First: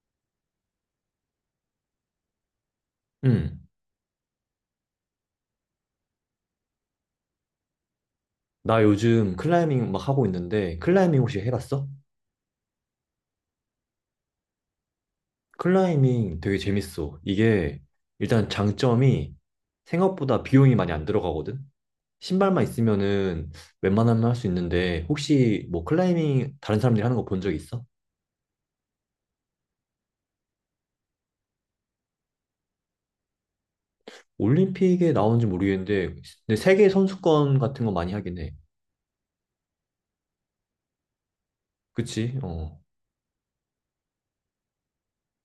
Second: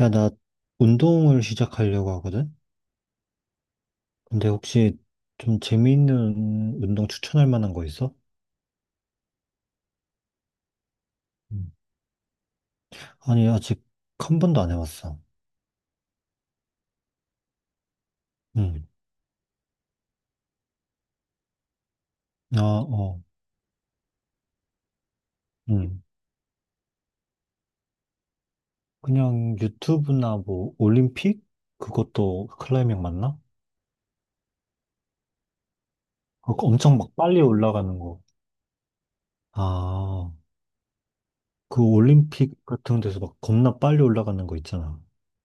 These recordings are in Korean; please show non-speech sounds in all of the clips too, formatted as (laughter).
야, 나 운동을 시작하려고 하거든? 응. 근데 혹시 좀 재미있는 운동 추천할 만한 거 있어? 나 요즘 클라이밍 막 하고 있는데, 클라이밍 혹시 음. 해봤어? 아니, 아직 한 번도 안 해봤어. 클라이밍 되게 재밌어. 이게 일단 응. 장점이 생각보다 비용이 많이 안 들어가거든? 아, 신발만 어, 있으면은 웬만하면 할 수 있는데, 혹시 뭐 응. 클라이밍 다른 사람들이 하는 거 본 적 있어? 그냥 유튜브나 뭐, 올림픽? 그것도 클라이밍 맞나? 올림픽에 나오는지 모르겠는데, 근데 그거 세계 엄청 막 빨리 선수권 같은 거 올라가는 많이 거. 하긴 해. 아, 그 그치? 올림픽 어. 같은 데서 막 겁나 빨리 올라가는 거 있잖아.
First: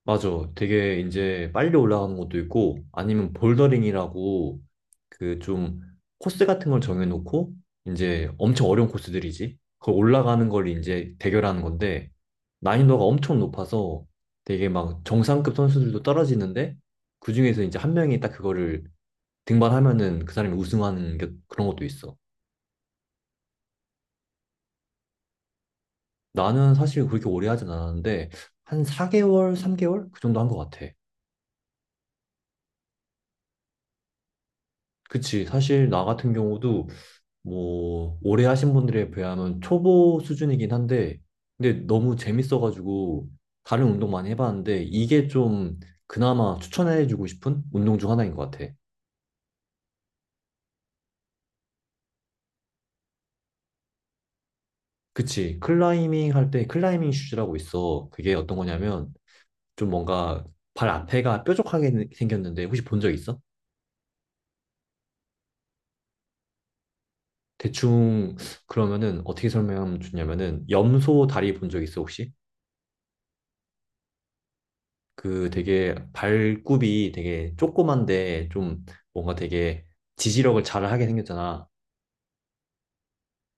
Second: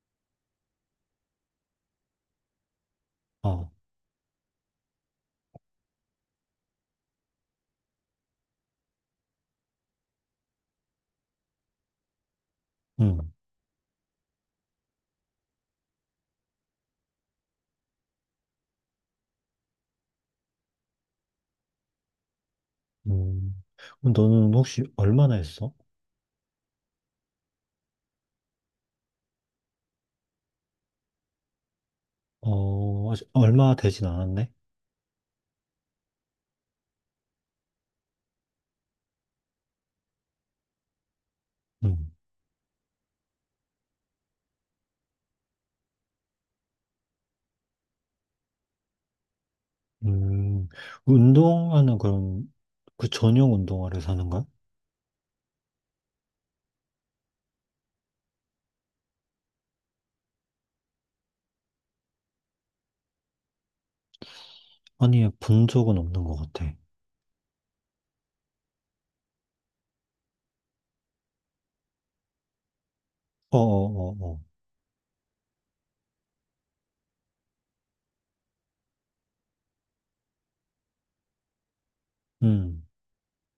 맞아. 되게 이제 빨리 올라가는 것도 있고, 아니면 어, 볼더링이라고 그 좀 코스 같은 걸 정해놓고, 이제 엄청 어려운 코스들이지. 그걸 올라가는 걸 이제 대결하는 건데, 난이도가 응. 엄청 높아서 되게 막 정상급 선수들도 떨어지는데, 그중에서 이제 한 명이 딱 그거를 등반하면은 그 사람이 우승하는 게 그런 것도 있어. 음. 그럼 너는 혹시 얼마나 했어? 나는 사실 그렇게 오래 하진 않았는데, 한 4개월, 3개월? 그 정도 한 것 같아. 어, 아직 얼마 되진 않았네? 그치. 사실 나 같은 경우도 뭐 오래 하신 분들에 비하면 초보 수준이긴 한데 근데 응. 너무 재밌어가지고 다른 운동 많이 해봤는데 이게 좀 그나마 추천해주고 싶은 운동 중 하나인 것 같아. 음, 운동화는 그럼 그 전용 운동화를 사는 거야? 그치. 클라이밍 할 때 클라이밍 슈즈라고 있어. 그게 어떤 거냐면 좀 뭔가 발 앞에가 뾰족하게 생겼는데 혹시 본 적 있어? 아니, 본 적은 없는 것 같아. 대충 그러면은 어떻게 설명하면 좋냐면은 염소 다리 본 적 있어 혹시? 어어어어. 그 되게 발굽이 되게 조그만데 좀 뭔가 되게 지지력을 잘 하게 생겼잖아. 음,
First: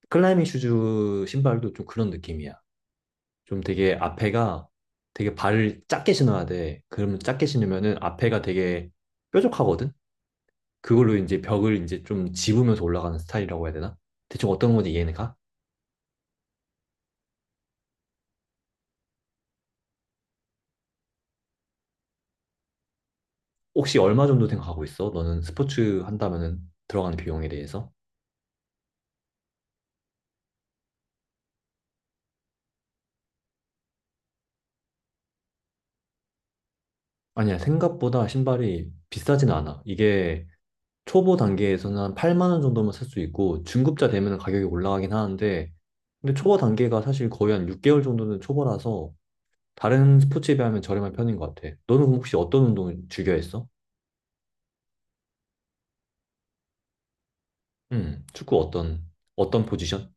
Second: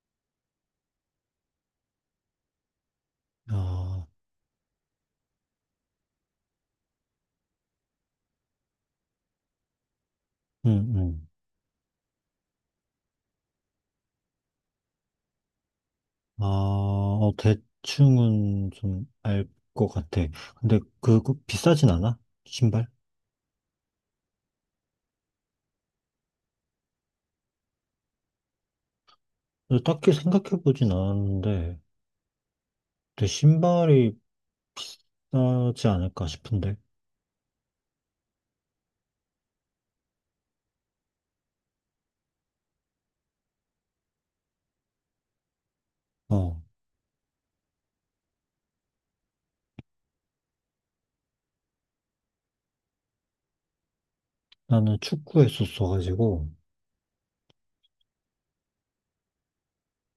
클라이밍 슈즈 신발도 좀 그런 느낌이야. 좀 되게 아, 앞에가 되게 발을 작게 신어야 돼. 그러면 작게 신으면은 앞에가 되게 뾰족하거든? 음, 그걸로 음. 이제 벽을 이제 좀 집으면서 올라가는 스타일이라고 해야 되나? 대충 어떤 건지 이해는 가? 아, 어, 대충은 좀 알 것 같아. 근데 그거 비싸진 않아? 신발? 혹시 얼마 정도 생각하고 있어? 너는 스포츠 한다면은 들어가는 비용에 대해서? 근데 딱히 생각해보진 않았는데, 근데 신발이 싸지 않을까 싶은데. 아니야, 생각보다 신발이 비싸진 않아. 이게 초보 단계에서는 한 8만 원 정도면 살 수 있고 중급자 되면 가격이 올라가긴 하는데 근데 초보 어, 단계가 사실 거의 한 6개월 정도는 초보라서 다른 스포츠에 비하면 저렴한 편인 것 같아. 너는 그럼 혹시 어떤 운동을 즐겨 했어? 나는 축구 했었어가지고. 축구 어떤 포지션?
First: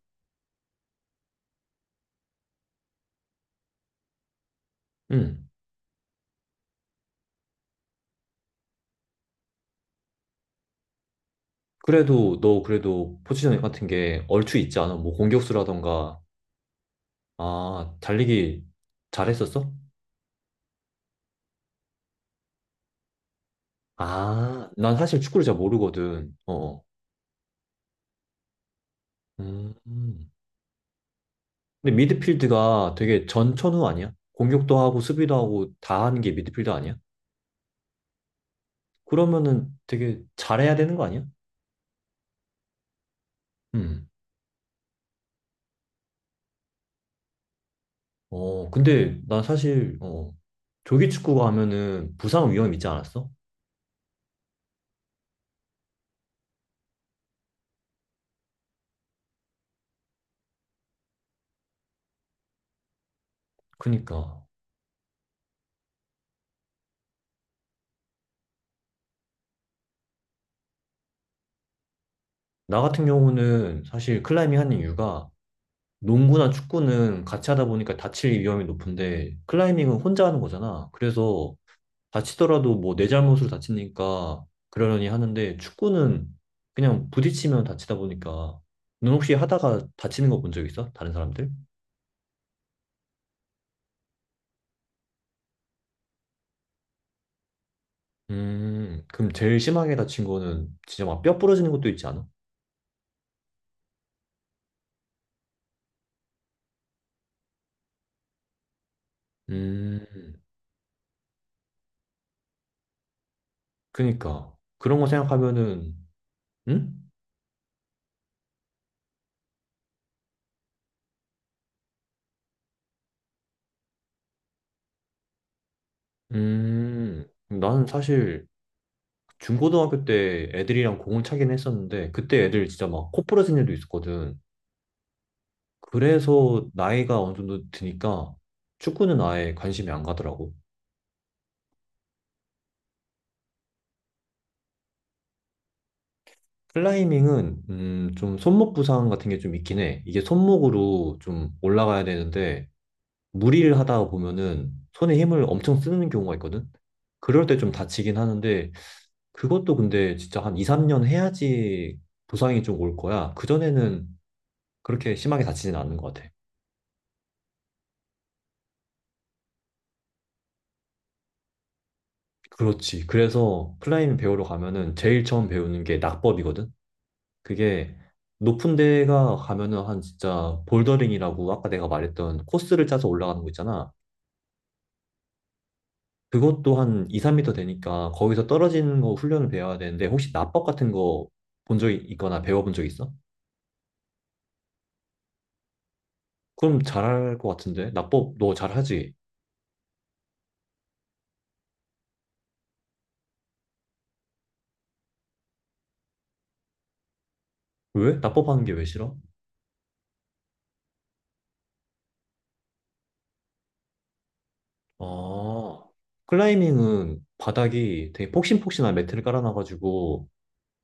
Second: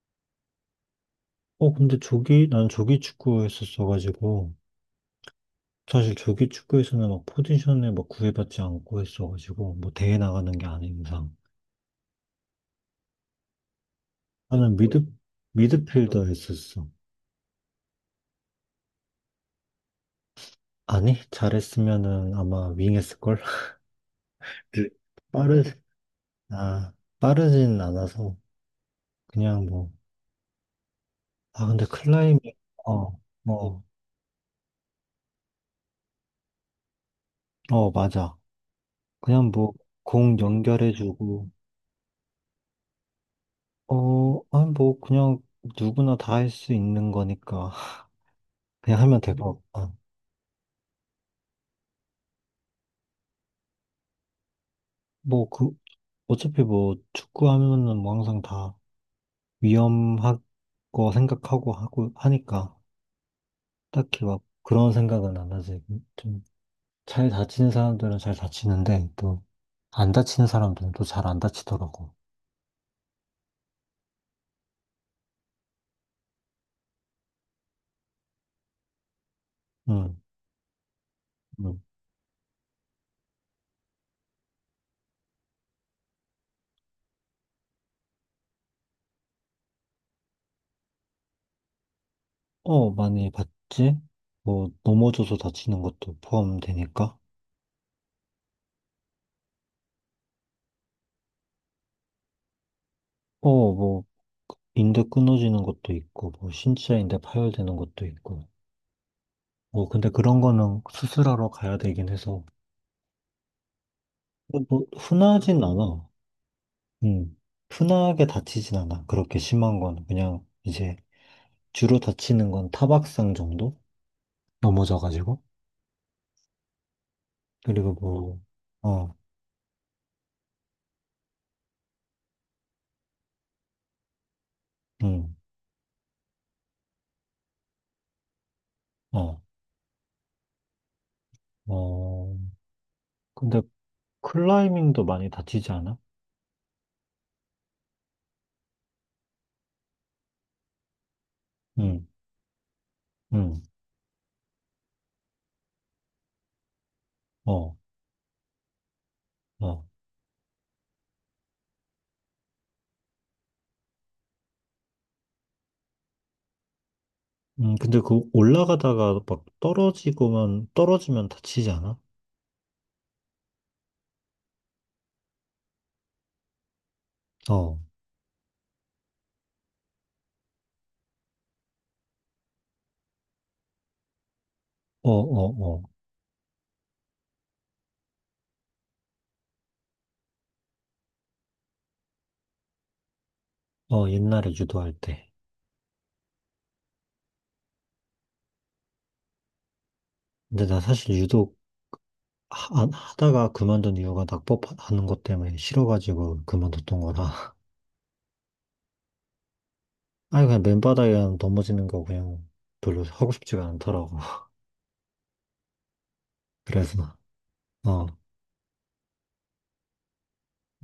어, 근데 조기, 난 조기 축구 했었어가지고. 음, 사실 조기 축구에서는 막 포지션을 막 구애받지 않고 했어가지고 뭐 대회 나가는 게 아닌 이상 그래도 너 그래도 포지션 같은 게 얼추 나는 있지 뭐, 않아? 미드 뭐 미드필 공격수라던가 더 했었어. 아, 달리기 잘했었어? 아니 잘했으면은 아마 윙했을걸. (laughs) 아, 난 사실 축구를 잘 빠르 모르거든. 어. 아 빠르진 않아서 그냥 뭐. 음. 아 근데 근데 클라이밍. 미드필드가 어 되게 어 어 전천후 아니야? 공격도 하고 수비도 하고 다 하는 게 미드필드 아니야? 맞아. 그냥 그러면은 뭐 되게 공 잘해야 되는 거 아니야? 연결해주고 음. 어아뭐 그냥 누구나 다 할 수 있는 거니까. 어, (laughs) 그냥 하면 근데 난 될것 같아. 사실 조기 축구가 하면은 부상 위험 있지 않았어? 뭐, 그, 어차피 뭐, 축구하면은 뭐 항상 다 위험하고 생각하고 하고 하니까 딱히 막 그니까 그런 생각은 안 하지. 좀, 잘 다치는 사람들은 잘 다치는데 또, 안 다치는 사람들은 또 잘 안 다치더라고. 나 같은 경우는 사실 클라이밍 하는 이유가 농구나 축구는 같이 하다 보니까 다칠 위험이 높은데 클라이밍은 응, 혼자 하는 거잖아. 그래서 응. 다치더라도 뭐 내 잘못으로 다치니까 그러려니 하는데 축구는 그냥 부딪히면 다치다 보니까 넌 혹시 하다가 다치는 거 본 적 있어? 다른 사람들? 어, 많이 봤지? 뭐, 넘어져서 다치는 것도 포함되니까. 그럼 제일 심하게 다친 거는 진짜 막 뼈 부러지는 것도 있지 않아? 어, 뭐, 인대 끊어지는 것도 있고, 뭐, 신체 인대 파열되는 것도 있고. 뭐, 음, 근데 그런 거는 수술하러 가야 되긴 해서. 그니까. 뭐, 뭐, 그런 거 흔하진 생각하면은, 않아. 응? 음. 흔하게 다치진 않아. 그렇게 심한 건 그냥 이제 주로 다치는 건 타박상 정도? 넘어져가지고. 나는 그리고 뭐, 사실 어, 중고등학교 때 애들이랑 공을 차긴 했었는데, 그때 애들 진짜 막 코 부러진 애도 있었거든. 음, 그래서 나이가 어느 정도 드니까 축구는 어, 아예 관심이 안 가더라고. 어. 근데 클라이밍도 많이 다치지 않아? 클라이밍은 좀 손목 부상 같은 게 좀 있긴 해. 이게 손목으로 좀 올라가야 음, 되는데 음, 무리를 하다 보면은 손에 힘을 엄청 쓰는 경우가 있거든. 그럴 때 좀 어, 다치긴 하는데 그것도 어. 근데 진짜 한 2, 3년 해야지 부상이 좀 올 거야. 그전에는 그렇게 심하게 다치진 않는 것 같아. 근데 그 올라가다가 막 떨어지고만, 떨어지면 다치지 않아? 그렇지. 그래서 클라이밍 배우러 가면은 제일 처음 배우는 게 낙법이거든. 어, 어, 그게 높은 데가 가면은 한 진짜 볼더링이라고 아까 내가 말했던 코스를 짜서 올라가는 거 있잖아. 어, 그것도 한 2, 3미터 되니까 거기서 떨어지는 거 훈련을 배워야 되는데 혹시 납법 같은 거 본 적이 있거나 배워본 적 있어? 어. 어, 옛날에 유도할 때. 그럼 잘할 것 같은데? 납법 너 잘하지? 근데 나 사실 유도 하다가 그만둔 이유가 낙법하는 것 때문에 싫어가지고 그만뒀던 거라. (laughs) 왜? 납법 하는 게 왜 싫어? 아니, 그냥 맨바닥에 그냥 넘어지는 거 그냥 별로 하고 싶지가 않더라고. (laughs) 아, 그래서, 클라이밍은 어, 바닥이 되게 폭신폭신한 매트를 깔아놔가지고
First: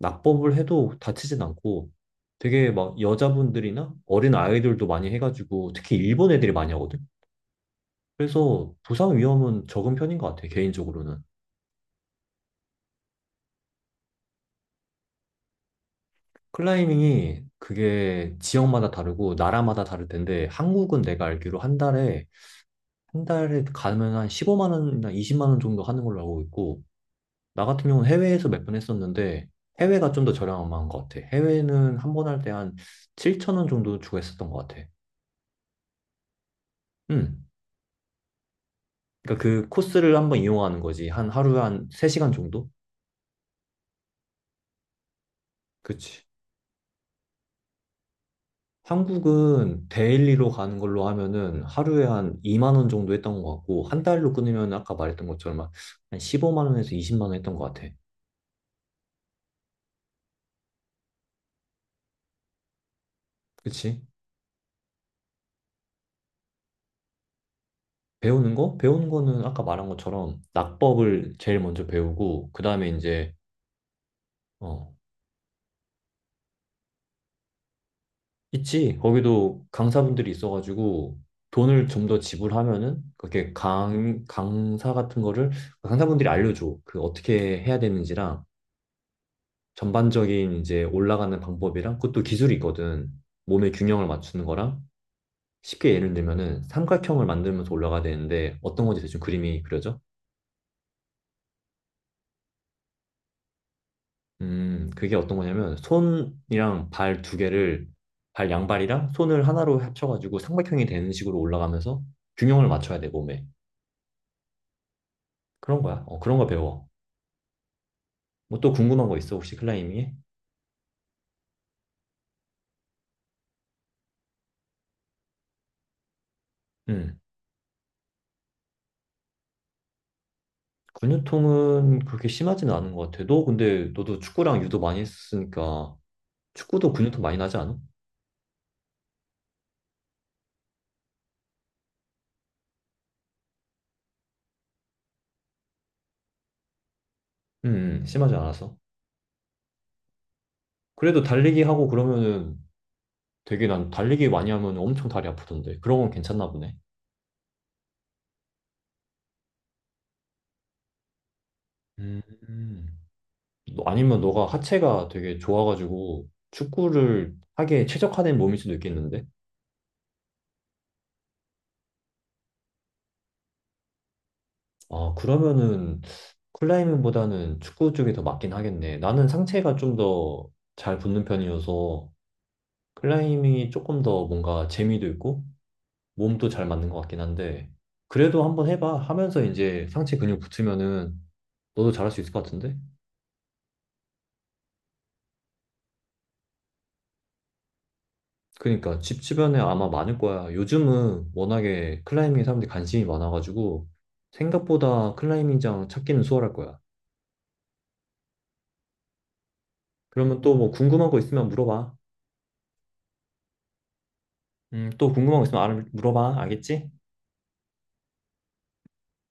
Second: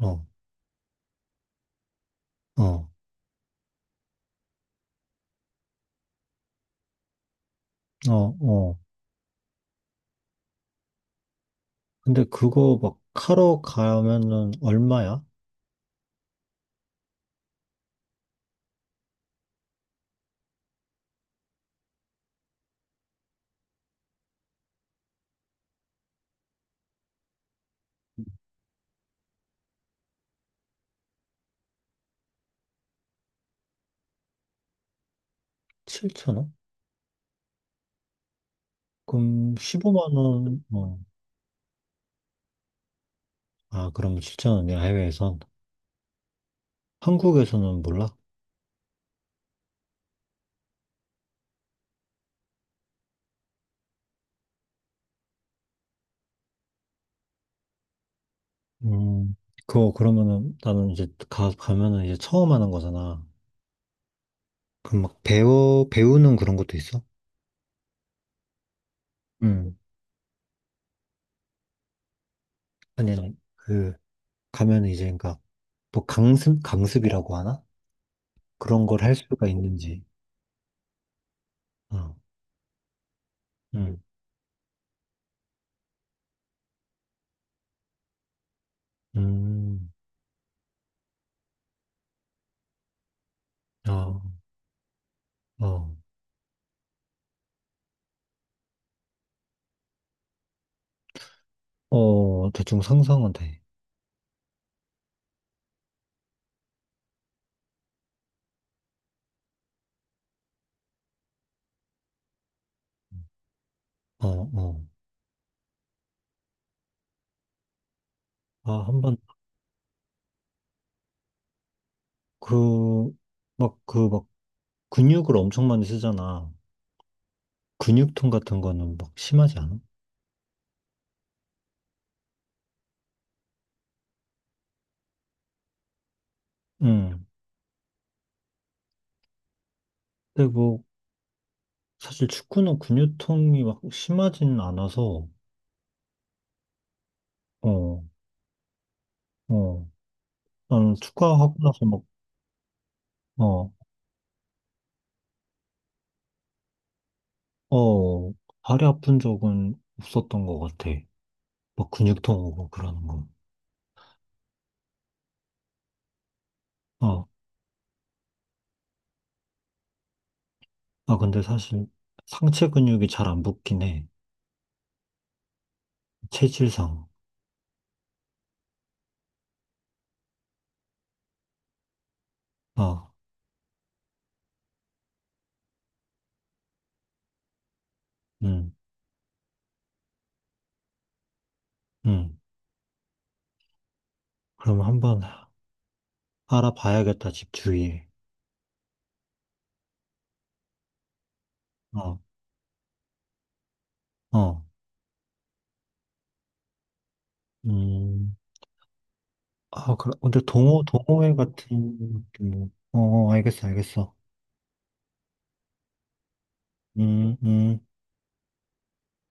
어, 낙법을 해도 다치진 않고 되게 어, 막 여자분들이나 어린 아이들도 많이 해가지고 특히 일본 애들이 많이 하거든. 어, 그래서 어. 부상 위험은 적은 편인 것 같아, 개인적으로는. 근데 그거 막 하러 가면은 얼마야? 클라이밍이 그게 지역마다 다르고 나라마다 다를 텐데 한국은 내가 알기로 한 달에 가면 한 15만 원이나 20만 원 정도 하는 걸로 알고 있고 나 같은 경우는 해외에서 몇 번 했었는데 해외가 좀 더 저렴한 것 같아. 해외는 한 번 할 때 한 7천 원 정도 주고 했었던 것 같아. 7천 원? 음. 그러니까 그럼 그 15만 코스를 한번 원, 이용하는 어. 거지. 한 하루에 한 3시간 정도? 아, 그러면 7천 원이야, 해외에선. 그치. 한국에서는 몰라? 한국은 데일리로 가는 걸로 하면은 하루에 한 2만 원 정도 했던 것 같고, 한 달로 끊으면 아까 말했던 것처럼 한 15만 원에서 20만 원 했던 것 같아. 음, 그거 그러면은 나는 이제 가면은 이제 처음 하는 거잖아. 그치? 그럼 막 배우는 그런 것도 있어? 배우는 거? 배우는 거는 아까 음, 말한 것처럼 낙법을 제일 먼저 배우고, 그 다음에 아니, 이제, 아니, 그, 가면 어, 이제, 그니까 또 강습이라고 하나? 그런 있지. 걸 할 수가 거기도 있는지. 강사분들이 있어가지고 돈을 좀 어, 더 지불하면은 그렇게 음, 강 강사 같은 거를 강사분들이 알려줘. 그 어떻게 해야 되는지랑 음, 전반적인 이제 올라가는 방법이랑 그것도 기술이 있거든. 몸의 균형을 어, 맞추는 거랑 어, 쉽게 예를 들면은 삼각형을 만들면서 올라가야 되는데 어떤 건지 대충 그림이 그려져? 어, 대충 상상은 돼. 그게 어떤 거냐면 손이랑 발 두 개를 발 양발이랑 손을 하나로 합쳐가지고 삼각형이 되는 식으로 올라가면서 균형을 맞춰야 돼, 몸에. 어, 어. 그런 거야. 어, 그런 거 배워. 뭐 또 아, 궁금한 거 한번, 있어? 혹시 클라이밍에? 그, 막, 그, 막, 근육을 엄청 많이 쓰잖아. 음. 근육통 같은 거는 막 심하지 않아? 근육통은 그렇게 심하지는 않은 것 같아. 너 근데 너도 축구랑 유도 많이 했으니까 축구도 근육통 응. 많이 나지 않아? 근데 뭐, 사실 축구는 근육통이 막 심하지는 않아서, 어, 심하지 않아서. 어. 나는 그래도 축구하고 달리기 나서 하고 막, 그러면은 되게 어. 난 달리기 많이 하면 엄청 다리 아프던데. 그런 건 괜찮나 보네. 어, 다리 아픈 적은 없었던 것 같아. 막 음. 근육통 오고 음. 그러는 거. 아니면 너가 하체가 되게 좋아가지고 어, 축구를 하게 최적화된 몸일 수도 있겠는데? 아, 근데 사실 상체 근육이 잘 안 붙긴 해. 아, 그러면은 체질상. 클라이밍보다는 축구 쪽이 더 맞긴 하겠네. 나는 상체가 좀 더 잘 붙는 편이어서 어, 클라이밍이 조금 더 뭔가 재미도 있고 몸도 잘 맞는 것 같긴 한데 그래도 한번 음, 해봐 하면서 이제 상체 근육 붙으면은 너도 잘할 수 있을 음. 것 같은데? 그럼 한번 알아봐야겠다, 집 주위에. 그러니까 집 주변에 아마 많을 거야. 요즘은 워낙에 어, 클라이밍에 사람들이 관심이 많아가지고 어, 생각보다 클라이밍장 찾기는 수월할 거야. 음. 아, 그래. 그러면 근데 또 뭐 궁금한 거 동호회 있으면 같은, 물어봐. 느낌으로. 어, 어, 알겠어, 알겠어. 또 궁금한 거 있으면 물어봐. 알겠지? 음, 음.